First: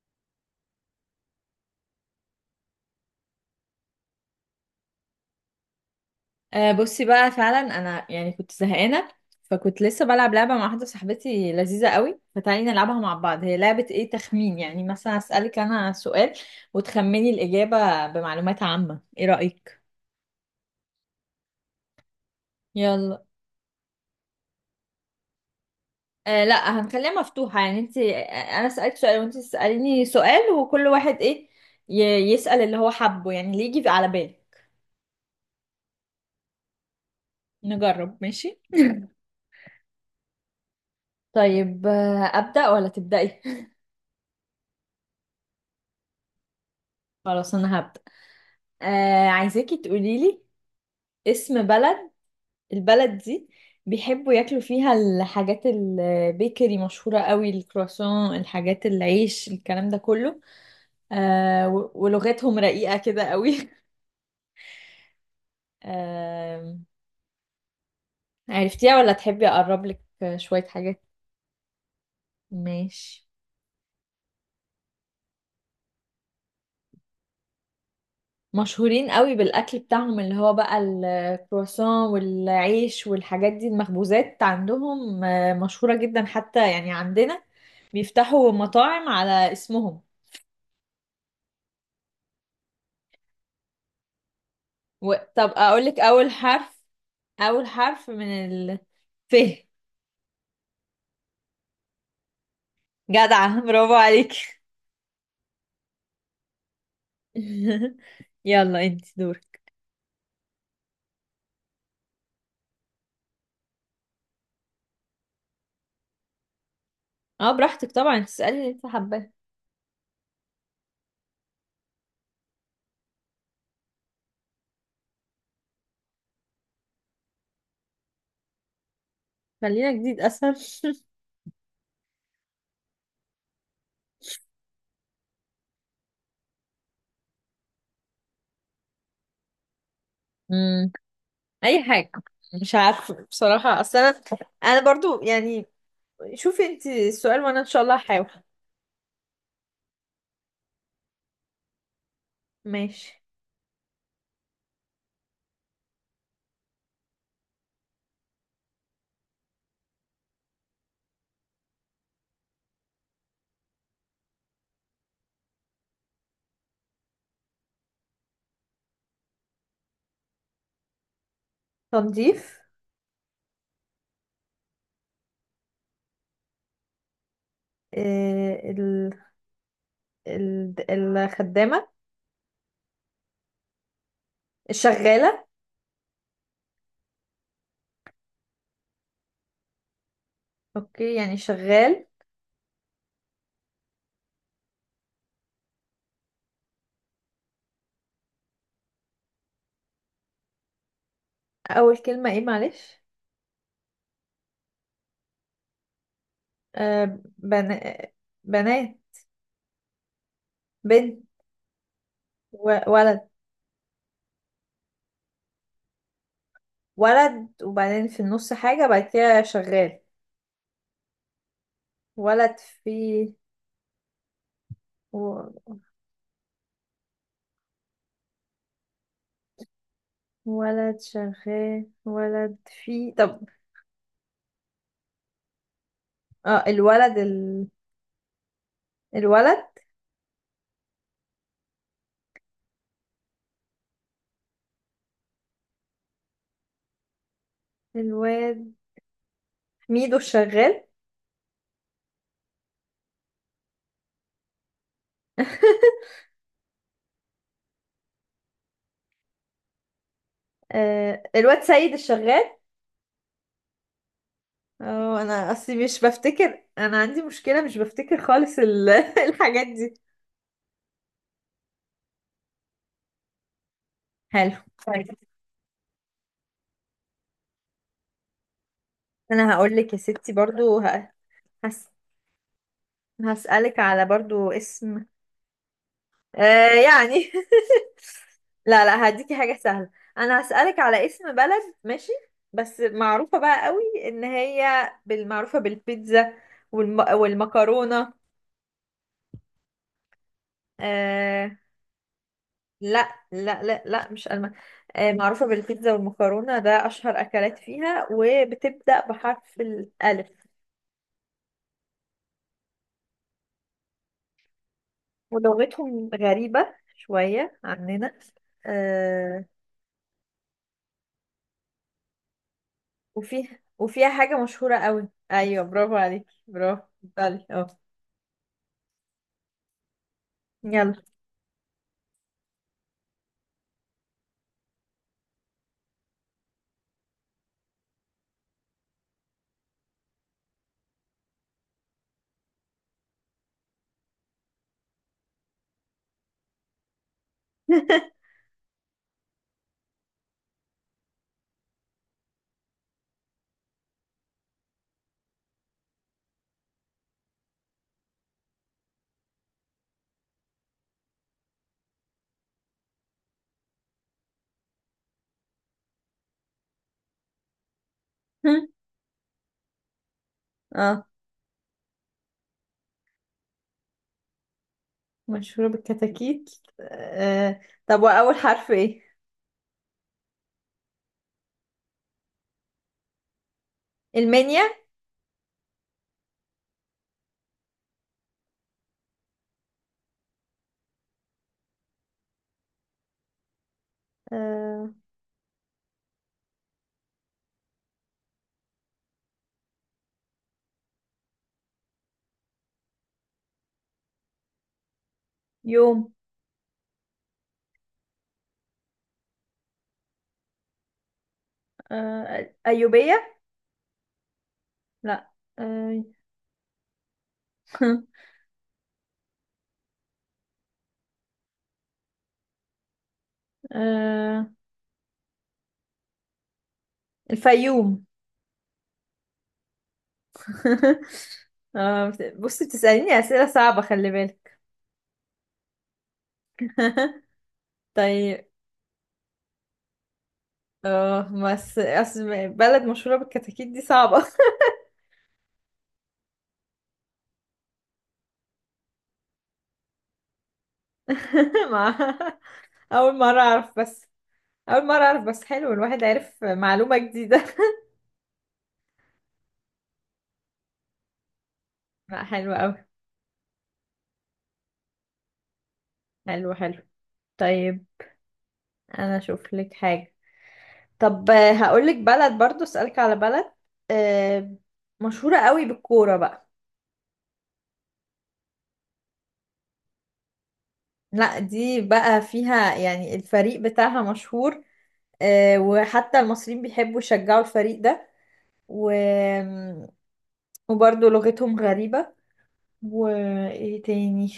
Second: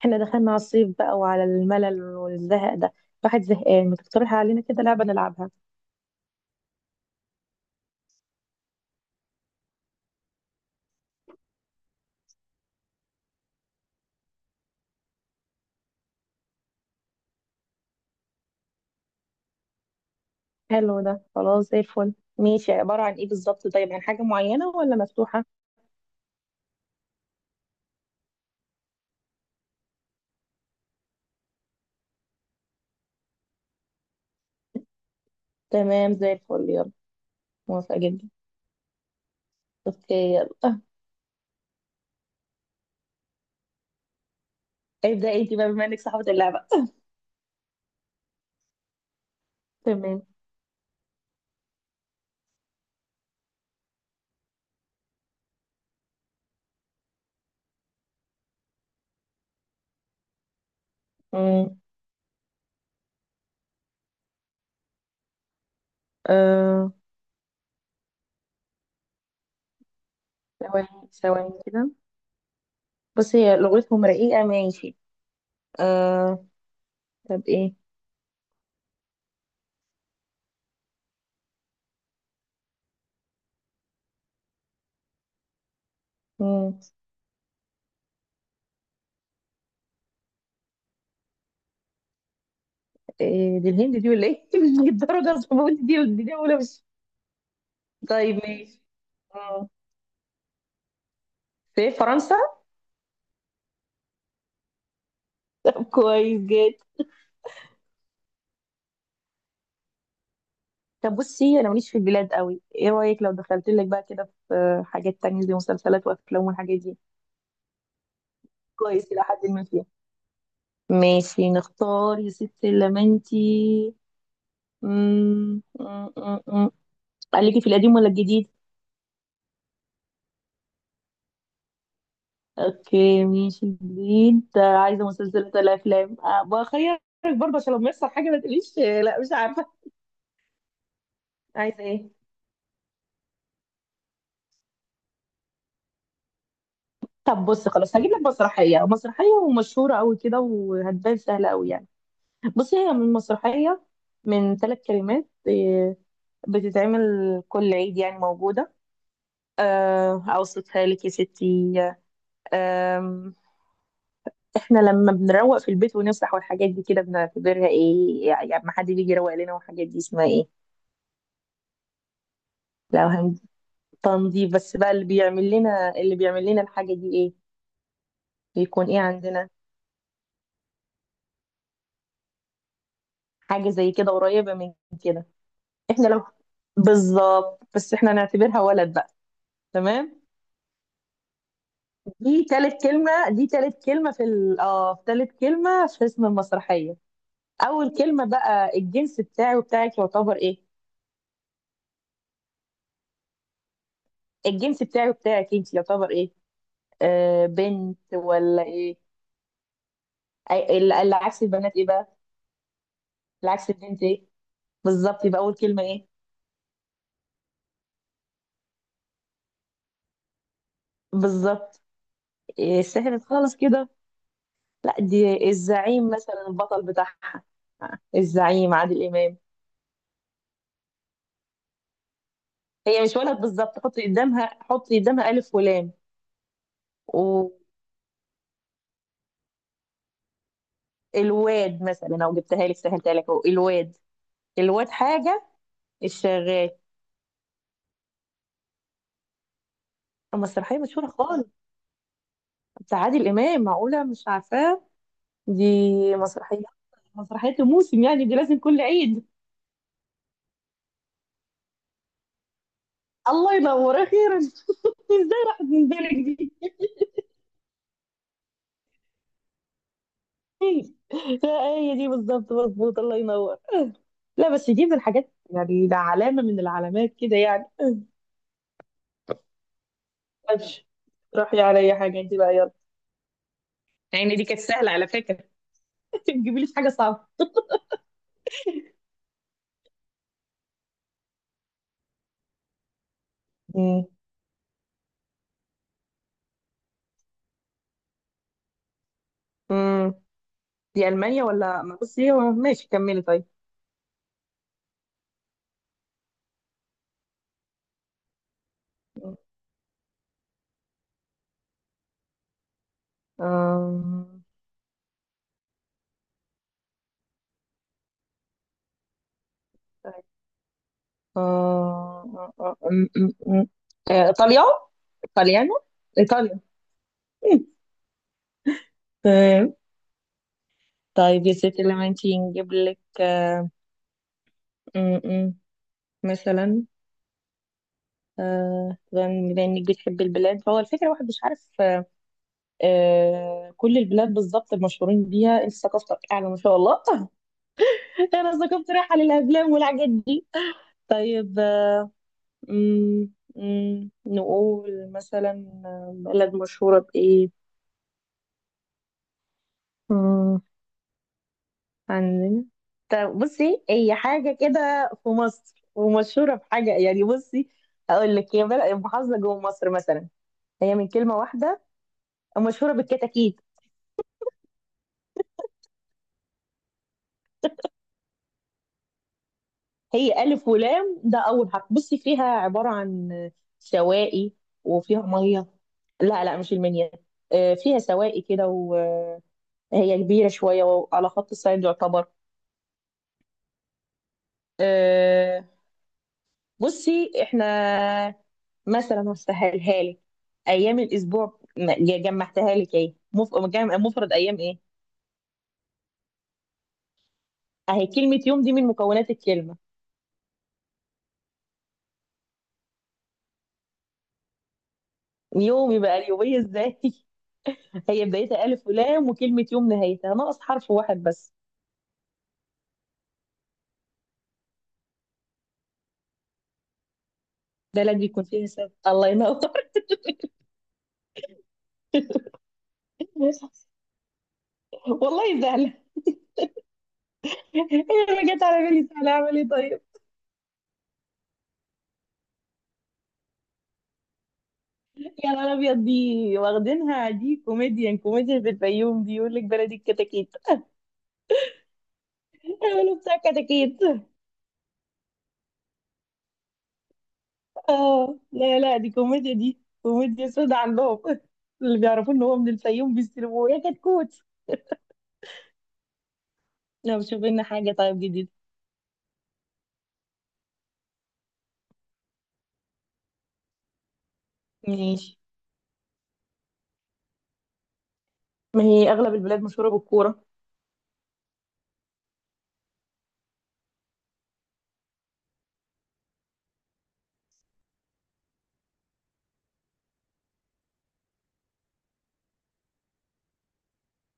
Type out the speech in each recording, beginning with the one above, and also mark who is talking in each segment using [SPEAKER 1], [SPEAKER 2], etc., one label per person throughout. [SPEAKER 1] احنا دخلنا على الصيف بقى وعلى الملل والزهق ده. الواحد زهقان، ما تقترح علينا كده لعبة نلعبها؟
[SPEAKER 2] آه، بصي بقى فعلا انا يعني كنت زهقانه، فكنت لسه بلعب لعبه مع واحده صاحبتي لذيذه قوي، فتعالي نلعبها مع بعض. هي لعبه ايه؟ تخمين، يعني مثلا اسالك انا سؤال وتخمني الاجابه بمعلومات عامه. ايه رايك؟
[SPEAKER 1] حلو ده، خلاص زي الفل. ماشي، عبارة عن
[SPEAKER 2] يلا.
[SPEAKER 1] ايه بالظبط؟ طيب، عن حاجة معينة ولا مفتوحة؟
[SPEAKER 2] آه لا، هنخليها مفتوحه، يعني انت انا اسالك سؤال وانت تساليني سؤال، وكل واحد ايه ي- يسال اللي هو حبه، يعني اللي يجي على بالك.
[SPEAKER 1] تمام زي الفل، يلا. موافقة
[SPEAKER 2] نجرب،
[SPEAKER 1] جدا.
[SPEAKER 2] ماشي.
[SPEAKER 1] اوكي يلا.
[SPEAKER 2] طيب ابدا ولا تبداي؟
[SPEAKER 1] ابدأ انت بقى بما انك صاحبة اللعبة.
[SPEAKER 2] خلاص انا هبدا. آه عايزاكي تقولي
[SPEAKER 1] تمام.
[SPEAKER 2] لي اسم بلد. البلد دي بيحبوا ياكلوا فيها الحاجات البيكري، مشهورة قوي الكرواسون، الحاجات، العيش، الكلام ده كله. آه
[SPEAKER 1] امم
[SPEAKER 2] ولغتهم رقيقة كده قوي. آه،
[SPEAKER 1] آه،
[SPEAKER 2] عرفتيها ولا تحبي أقرب لك شوية حاجات؟
[SPEAKER 1] ثواني ثواني كده.
[SPEAKER 2] ماشي.
[SPEAKER 1] بص، هي لغتهم رقيقة، ماشي. آه، طب ايه؟
[SPEAKER 2] مشهورين قوي بالأكل بتاعهم، اللي هو بقى الكرواسون والعيش والحاجات دي، المخبوزات عندهم مشهورة جدا، حتى
[SPEAKER 1] مم.
[SPEAKER 2] يعني عندنا بيفتحوا مطاعم على اسمهم.
[SPEAKER 1] إيه دي، الهند دي ولا ايه؟ مش
[SPEAKER 2] و...
[SPEAKER 1] الدرجة،
[SPEAKER 2] طب
[SPEAKER 1] الزبون
[SPEAKER 2] أقولك
[SPEAKER 1] دي
[SPEAKER 2] أول
[SPEAKER 1] دي ولا
[SPEAKER 2] حرف؟
[SPEAKER 1] مش.
[SPEAKER 2] أول حرف من
[SPEAKER 1] طيب
[SPEAKER 2] ال...
[SPEAKER 1] ماشي،
[SPEAKER 2] ف.
[SPEAKER 1] في فرنسا.
[SPEAKER 2] جدعة، برافو عليك.
[SPEAKER 1] كويس جدا.
[SPEAKER 2] يلا انت دور.
[SPEAKER 1] طب بصي، انا ماليش في البلاد قوي، ايه رايك لو دخلت لك بقى كده في حاجات تانية زي مسلسلات وافلام والحاجات دي؟
[SPEAKER 2] اه براحتك طبعا، تسألي اللي انت
[SPEAKER 1] كويس الى
[SPEAKER 2] حباه.
[SPEAKER 1] حد ما فيها. ماشي نختار يا ستي لمنتي. قالك في القديم ولا الجديد؟
[SPEAKER 2] خلينا جديد اسهل.
[SPEAKER 1] اوكي ماشي جديد. عايزه مسلسلات ولا افلام؟ أه بخيرك برضه عشان لما يحصل حاجه ما تقوليش لا مش عارفه.
[SPEAKER 2] مم.
[SPEAKER 1] عايزه
[SPEAKER 2] أي
[SPEAKER 1] ايه؟
[SPEAKER 2] حاجة، مش عارفة بصراحة، أصل أنا برضو يعني، شوفي انت السؤال
[SPEAKER 1] طب
[SPEAKER 2] وأنا إن
[SPEAKER 1] بص،
[SPEAKER 2] شاء الله
[SPEAKER 1] خلاص هجيب لك
[SPEAKER 2] هحاول.
[SPEAKER 1] مسرحيه ومشهوره قوي كده وهتبان سهله قوي يعني. بصي، هي
[SPEAKER 2] ماشي.
[SPEAKER 1] من مسرحية من ثلاث كلمات. إيه، بتتعمل كل عيد يعني، موجودة. آه، أوصفها لك يا ستي. آم، إحنا لما بنروق في البيت ونفسح والحاجات دي كده بنعتبرها إيه؟ يعني ما حد بيجي يروق لنا والحاجات دي، اسمها إيه؟
[SPEAKER 2] تنظيف.
[SPEAKER 1] لو هن تنظيف بس بقى، اللي بيعمل لنا الحاجة دي إيه؟
[SPEAKER 2] آه
[SPEAKER 1] بيكون إيه
[SPEAKER 2] ال...
[SPEAKER 1] عندنا؟
[SPEAKER 2] الخدامة.
[SPEAKER 1] حاجة زي كده قريبة من كده.
[SPEAKER 2] الشغالة.
[SPEAKER 1] إحنا لو بالظبط، بس إحنا نعتبرها ولد بقى. تمام.
[SPEAKER 2] اوكي يعني شغال.
[SPEAKER 1] دي تالت كلمة دي تالت كلمة في ال... اه في تالت كلمة في اسم المسرحية. أول كلمة بقى، الجنس بتاعي وبتاعك يعتبر إيه؟
[SPEAKER 2] أول كلمة ايه؟ معلش.
[SPEAKER 1] الجنس بتاعي وبتاعك أنت يعتبر إيه؟
[SPEAKER 2] آه
[SPEAKER 1] آه،
[SPEAKER 2] بنا...
[SPEAKER 1] بنت ولا
[SPEAKER 2] بنات.
[SPEAKER 1] إيه؟ اللي
[SPEAKER 2] بنت
[SPEAKER 1] عكس البنات إيه بقى؟
[SPEAKER 2] ولد.
[SPEAKER 1] اللي عكس البنت إيه؟ بالظبط، يبقى أول كلمة إيه؟
[SPEAKER 2] ولد، وبعدين في النص حاجة بعد كده شغال.
[SPEAKER 1] بالظبط.
[SPEAKER 2] ولد
[SPEAKER 1] إيه سهلت
[SPEAKER 2] في...
[SPEAKER 1] خالص كده. لا
[SPEAKER 2] و...
[SPEAKER 1] دي الزعيم مثلا، البطل بتاعها الزعيم عادل إمام.
[SPEAKER 2] ولد شغال، ولد
[SPEAKER 1] هي
[SPEAKER 2] في...
[SPEAKER 1] مش
[SPEAKER 2] طب،
[SPEAKER 1] ولد بالظبط، حطي قدامها ألف
[SPEAKER 2] اه الولد
[SPEAKER 1] ولام.
[SPEAKER 2] الولد.
[SPEAKER 1] الواد مثلا، او جبتها لك سهلتها لك اهو، الواد. الواد حاجه، الشغال.
[SPEAKER 2] الواد ميدو
[SPEAKER 1] مسرحيه
[SPEAKER 2] الشغال.
[SPEAKER 1] مشهوره خالص بتاع عادل امام، معقوله مش عارفاه؟ دي مسرحيه، مسرحيه الموسم يعني، دي لازم كل عيد.
[SPEAKER 2] آه، الواد سيد الشغال.
[SPEAKER 1] الله ينور، اخيرا.
[SPEAKER 2] اه
[SPEAKER 1] ازاي
[SPEAKER 2] انا
[SPEAKER 1] راحت
[SPEAKER 2] اصلي
[SPEAKER 1] من
[SPEAKER 2] مش
[SPEAKER 1] بالك دي؟
[SPEAKER 2] بفتكر، انا عندي مشكلة مش بفتكر خالص الحاجات دي.
[SPEAKER 1] لا، هي دي بالظبط، مظبوط، الله ينور. لا
[SPEAKER 2] حلو.
[SPEAKER 1] بس دي من
[SPEAKER 2] طيب
[SPEAKER 1] الحاجات يعني، ده علامه من العلامات كده يعني.
[SPEAKER 2] انا هقول لك يا ستي برضو
[SPEAKER 1] ماشي، روحي على
[SPEAKER 2] هس...
[SPEAKER 1] اي حاجه انت بقى، يلا.
[SPEAKER 2] هسألك على
[SPEAKER 1] يعني دي
[SPEAKER 2] برضو
[SPEAKER 1] كانت سهله
[SPEAKER 2] اسم.
[SPEAKER 1] على فكره. تجيبي لي
[SPEAKER 2] آه
[SPEAKER 1] حاجه صعبه.
[SPEAKER 2] يعني لا لا، هديكي حاجة سهلة. انا هسألك على اسم بلد، ماشي؟ بس معروفة بقى قوي، ان هي بالمعروفة بالبيتزا والمكرونة.
[SPEAKER 1] مم. دي ألمانيا
[SPEAKER 2] آه...
[SPEAKER 1] ولا بصي هو ماشي
[SPEAKER 2] لا
[SPEAKER 1] كملي طيب.
[SPEAKER 2] لا لا لا، مش آه معروفة بالبيتزا والمكرونة، ده اشهر اكلات فيها، وبتبدأ بحرف الالف،
[SPEAKER 1] آم،
[SPEAKER 2] ولغتهم غريبة شوية عننا. آه...
[SPEAKER 1] طيب. آه، آه، آم، آم،
[SPEAKER 2] وفيه،
[SPEAKER 1] آم.
[SPEAKER 2] وفيها
[SPEAKER 1] آه،
[SPEAKER 2] حاجة
[SPEAKER 1] إيطاليا،
[SPEAKER 2] مشهورة قوي. ايوه،
[SPEAKER 1] إيطاليانو،
[SPEAKER 2] برافو عليك،
[SPEAKER 1] إيطاليا،
[SPEAKER 2] برافو، بالي اه.
[SPEAKER 1] تمام.
[SPEAKER 2] يلا.
[SPEAKER 1] طيب يا ستي، لما انتي نجيب لك. آه، م- م. مثلا، بما انك بتحبي البلاد، فهو الفكرة الواحد مش عارف. كل البلاد بالظبط المشهورين بيها، انت ثقافتك أعلى ما شاء الله. أنا ثقافتي رايحة للأفلام والحاجات دي. طيب، مم، نقول مثلا بلد مشهورة بإيه. مم، عندنا، طب بصي، هي حاجة كده في مصر ومشهورة بحاجة يعني. بصي، أقول لك، هي بلد محافظة جوه مصر مثلا. هي
[SPEAKER 2] اه
[SPEAKER 1] من كلمة واحدة، مشهورة بالكتاكيت.
[SPEAKER 2] مشهورة بالكتاكيت. آه. طب وأول حرف إيه؟
[SPEAKER 1] هي ألف ولام ده أول حرف. بصي، فيها عبارة عن سواقي
[SPEAKER 2] المنيا.
[SPEAKER 1] وفيها مية. لا لا مش المنيا. آه، فيها سواقي كده، وهي كبيرة شوية وعلى خط الصيد يعتبر.
[SPEAKER 2] آه.
[SPEAKER 1] آه، بصي احنا مثلا هسهلها لك. ايام الاسبوع جمعتها لك ايه، مفرد ايام ايه؟
[SPEAKER 2] يوم.
[SPEAKER 1] اهي كلمه يوم دي من مكونات الكلمه.
[SPEAKER 2] آه. أيوبية. لا.
[SPEAKER 1] يوم
[SPEAKER 2] آه.
[SPEAKER 1] يبقى اليوميه ازاي؟ هي بدايتها الف ولام، وكلمه يوم نهايتها ناقص حرف واحد بس.
[SPEAKER 2] آه.
[SPEAKER 1] ده
[SPEAKER 2] الفيوم.
[SPEAKER 1] لازم يكون فيها سبب، الله ينور.
[SPEAKER 2] آه. بصي بتسأليني أسئلة صعبة، خلي بالك.
[SPEAKER 1] والله سهله هي، ما
[SPEAKER 2] طيب،
[SPEAKER 1] جت على بالي سهله اعمل ايه طيب.
[SPEAKER 2] اه بس أصل بلد مشهورة بالكتاكيت دي صعبة.
[SPEAKER 1] يا نهار ابيض، دي واخدينها دي، كوميديان في الفيوم دي يقول لك بلدي الكتاكيت.
[SPEAKER 2] مع،
[SPEAKER 1] قالوا
[SPEAKER 2] أول
[SPEAKER 1] بتاع
[SPEAKER 2] مرة أعرف
[SPEAKER 1] كتاكيت.
[SPEAKER 2] بس. أول مرة أعرف بس، حلو، الواحد عرف معلومة جديدة.
[SPEAKER 1] اه لا لا، دي كوميديا سودا عندهم. اللي
[SPEAKER 2] لا
[SPEAKER 1] بيعرفوا ان
[SPEAKER 2] حلو
[SPEAKER 1] هو من
[SPEAKER 2] أوي،
[SPEAKER 1] الفيوم بيستلموه يا كتكوت.
[SPEAKER 2] حلو حلو.
[SPEAKER 1] لو شوف لنا
[SPEAKER 2] طيب
[SPEAKER 1] حاجة طيب، جديد.
[SPEAKER 2] انا اشوف لك حاجة. طب هقول لك بلد، برضو اسألك على بلد. آه، مشهورة
[SPEAKER 1] ماشي،
[SPEAKER 2] قوي بالكورة بقى.
[SPEAKER 1] ما هي اغلب البلاد مشهوره بالكوره.
[SPEAKER 2] لا دي بقى فيها يعني الفريق بتاعها مشهور، وحتى المصريين بيحبوا يشجعوا الفريق ده، و... وبرضو لغتهم غريبة، وايه تاني،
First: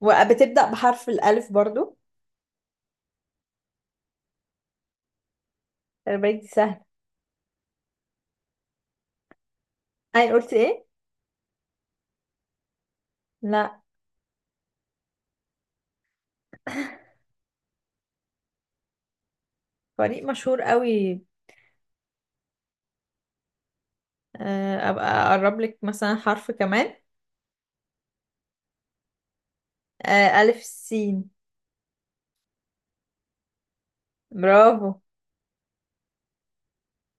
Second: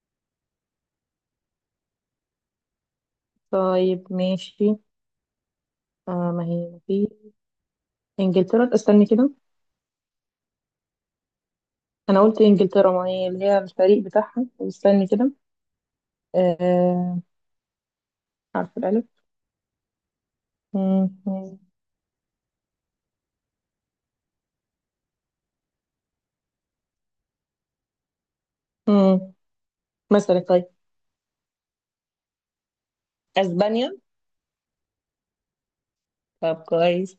[SPEAKER 2] وبتبدأ بحرف الألف برضو.
[SPEAKER 1] طيب ماشي.
[SPEAKER 2] خلي
[SPEAKER 1] آه،
[SPEAKER 2] بالك
[SPEAKER 1] ما
[SPEAKER 2] دي سهلة.
[SPEAKER 1] هي في انجلترا، استني كده.
[SPEAKER 2] اي قلت ايه؟
[SPEAKER 1] انا قلت انجلترا ما هي اللي هي
[SPEAKER 2] لا.
[SPEAKER 1] الفريق بتاعها، استني كده. آه، عارفه الالف.
[SPEAKER 2] فريق مشهور
[SPEAKER 1] مم،
[SPEAKER 2] قوي،
[SPEAKER 1] مم،
[SPEAKER 2] ابقى اقرب لك مثلا حرف كمان.
[SPEAKER 1] مم. مثلا
[SPEAKER 2] ألف
[SPEAKER 1] طيب،
[SPEAKER 2] سين.
[SPEAKER 1] اسبانيا.
[SPEAKER 2] برافو.
[SPEAKER 1] طب كويس،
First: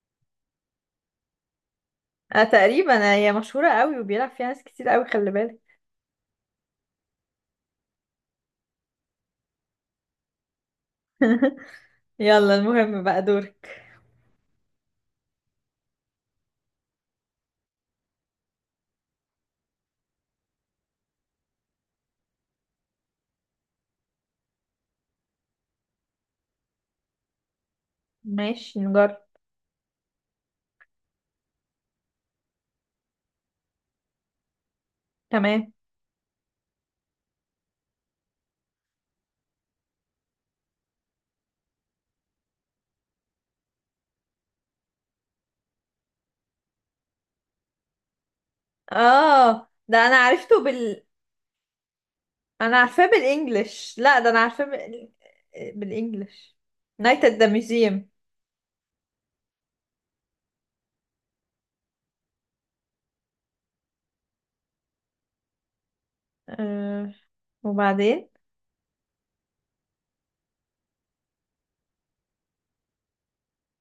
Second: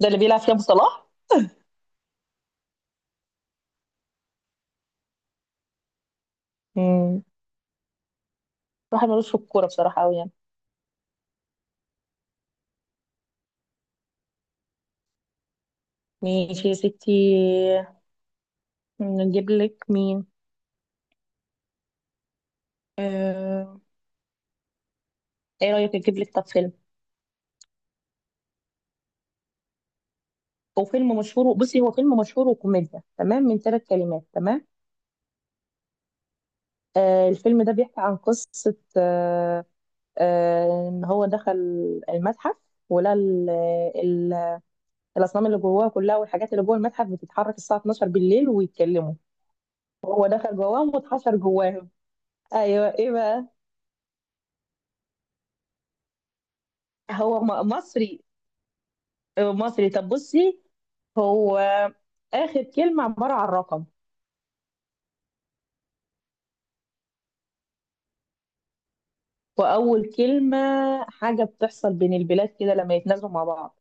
[SPEAKER 1] ده اللي بيلعب فيها أبو صلاح.
[SPEAKER 2] انا تقريبا هي مشهورة قوي وبيلعب فيها ناس كتير قوي، خلي بالك.
[SPEAKER 1] مم، واحد ملوش في الكوره بصراحه قوي يعني.
[SPEAKER 2] يلا، المهم بقى دورك.
[SPEAKER 1] ماشي يا ستي، نجيب لك مين؟ آه... ايه رأيك اجيب لك طب فيلم؟
[SPEAKER 2] ماشي، نجرب.
[SPEAKER 1] هو فيلم مشهور، بصي هو فيلم مشهور وكوميديا، تمام، من ثلاث كلمات، تمام.
[SPEAKER 2] تمام.
[SPEAKER 1] آه، الفيلم ده بيحكي عن قصة. ان هو دخل المتحف ولقى ال- الأصنام اللي جواه كلها والحاجات اللي جوه المتحف بتتحرك الساعة 12 بالليل ويتكلموا.
[SPEAKER 2] اه ده انا
[SPEAKER 1] هو دخل
[SPEAKER 2] عرفته
[SPEAKER 1] جواهم
[SPEAKER 2] بال...
[SPEAKER 1] واتحشر جواهم.
[SPEAKER 2] انا
[SPEAKER 1] ايوه
[SPEAKER 2] عارفاه
[SPEAKER 1] ايه بقى؟
[SPEAKER 2] بالانجلش، لا ده انا عارفاه بالانجلش. نايت ات
[SPEAKER 1] هو
[SPEAKER 2] ذا ميوزيوم.
[SPEAKER 1] مصري؟ آه، مصري. طب بصي هو، آخر كلمة عبارة عن رقم،
[SPEAKER 2] آه. وبعدين؟
[SPEAKER 1] وأول كلمة حاجة بتحصل بين البلاد كده لما يتنازلوا مع بعض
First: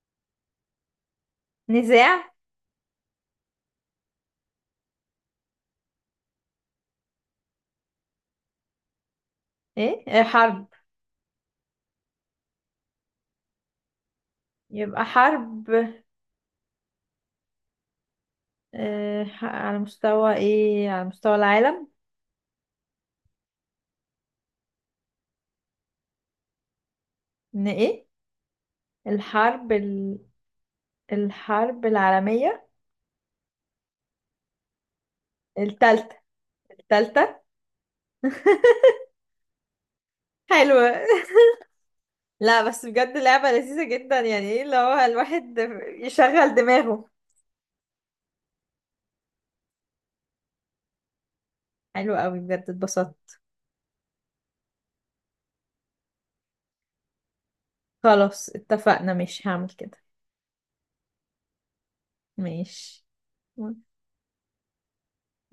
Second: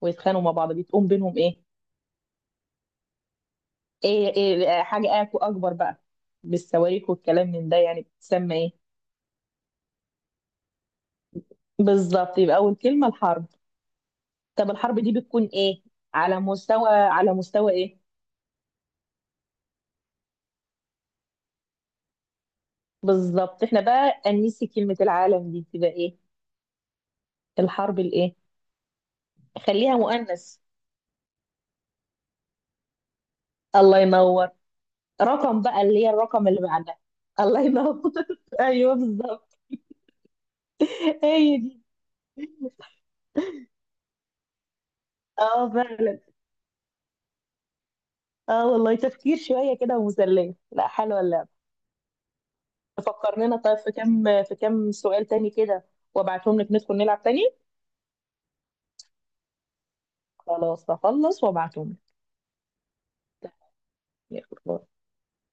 [SPEAKER 1] ويتخانقوا مع بعض بتقوم بينهم إيه؟
[SPEAKER 2] نزاع.
[SPEAKER 1] حاجة أكبر بقى، بالصواريخ والكلام من ده يعني، بتسمى إيه؟
[SPEAKER 2] ايه آه، حرب.
[SPEAKER 1] بالظبط، يبقى أول كلمة الحرب. طب الحرب
[SPEAKER 2] يبقى
[SPEAKER 1] دي بتكون إيه؟
[SPEAKER 2] حرب.
[SPEAKER 1] على مستوى إيه؟
[SPEAKER 2] آه على مستوى ايه، على مستوى العالم.
[SPEAKER 1] بالظبط. إحنا بقى أنسي كلمة العالم دي، تبقى إيه؟
[SPEAKER 2] ان
[SPEAKER 1] الحرب
[SPEAKER 2] ايه؟
[SPEAKER 1] الإيه؟
[SPEAKER 2] الحرب
[SPEAKER 1] خليها مؤنث.
[SPEAKER 2] الحرب العالمية.
[SPEAKER 1] الله ينور. رقم بقى، اللي هي
[SPEAKER 2] التالتة.
[SPEAKER 1] الرقم اللي بعدها.
[SPEAKER 2] التالتة.
[SPEAKER 1] الله ينور. ايوه بالظبط،
[SPEAKER 2] حلوة.
[SPEAKER 1] هي دي.
[SPEAKER 2] لا بس بجد لعبة لذيذة جدا، يعني ايه اللي هو الواحد
[SPEAKER 1] اه فعلا.
[SPEAKER 2] يشغل دماغه.
[SPEAKER 1] اه والله تفكير شويه كده ومسليه، لا حلوه اللعبه.
[SPEAKER 2] حلو قوي بجد، اتبسطت.
[SPEAKER 1] فكر لنا طيب في كام، في كام سؤال تاني كده وابعتهم لك، ندخل نلعب تاني.
[SPEAKER 2] خلاص اتفقنا، مش هعمل كده.
[SPEAKER 1] خلاص هخلص وابعتهم
[SPEAKER 2] ماشي.
[SPEAKER 1] لك.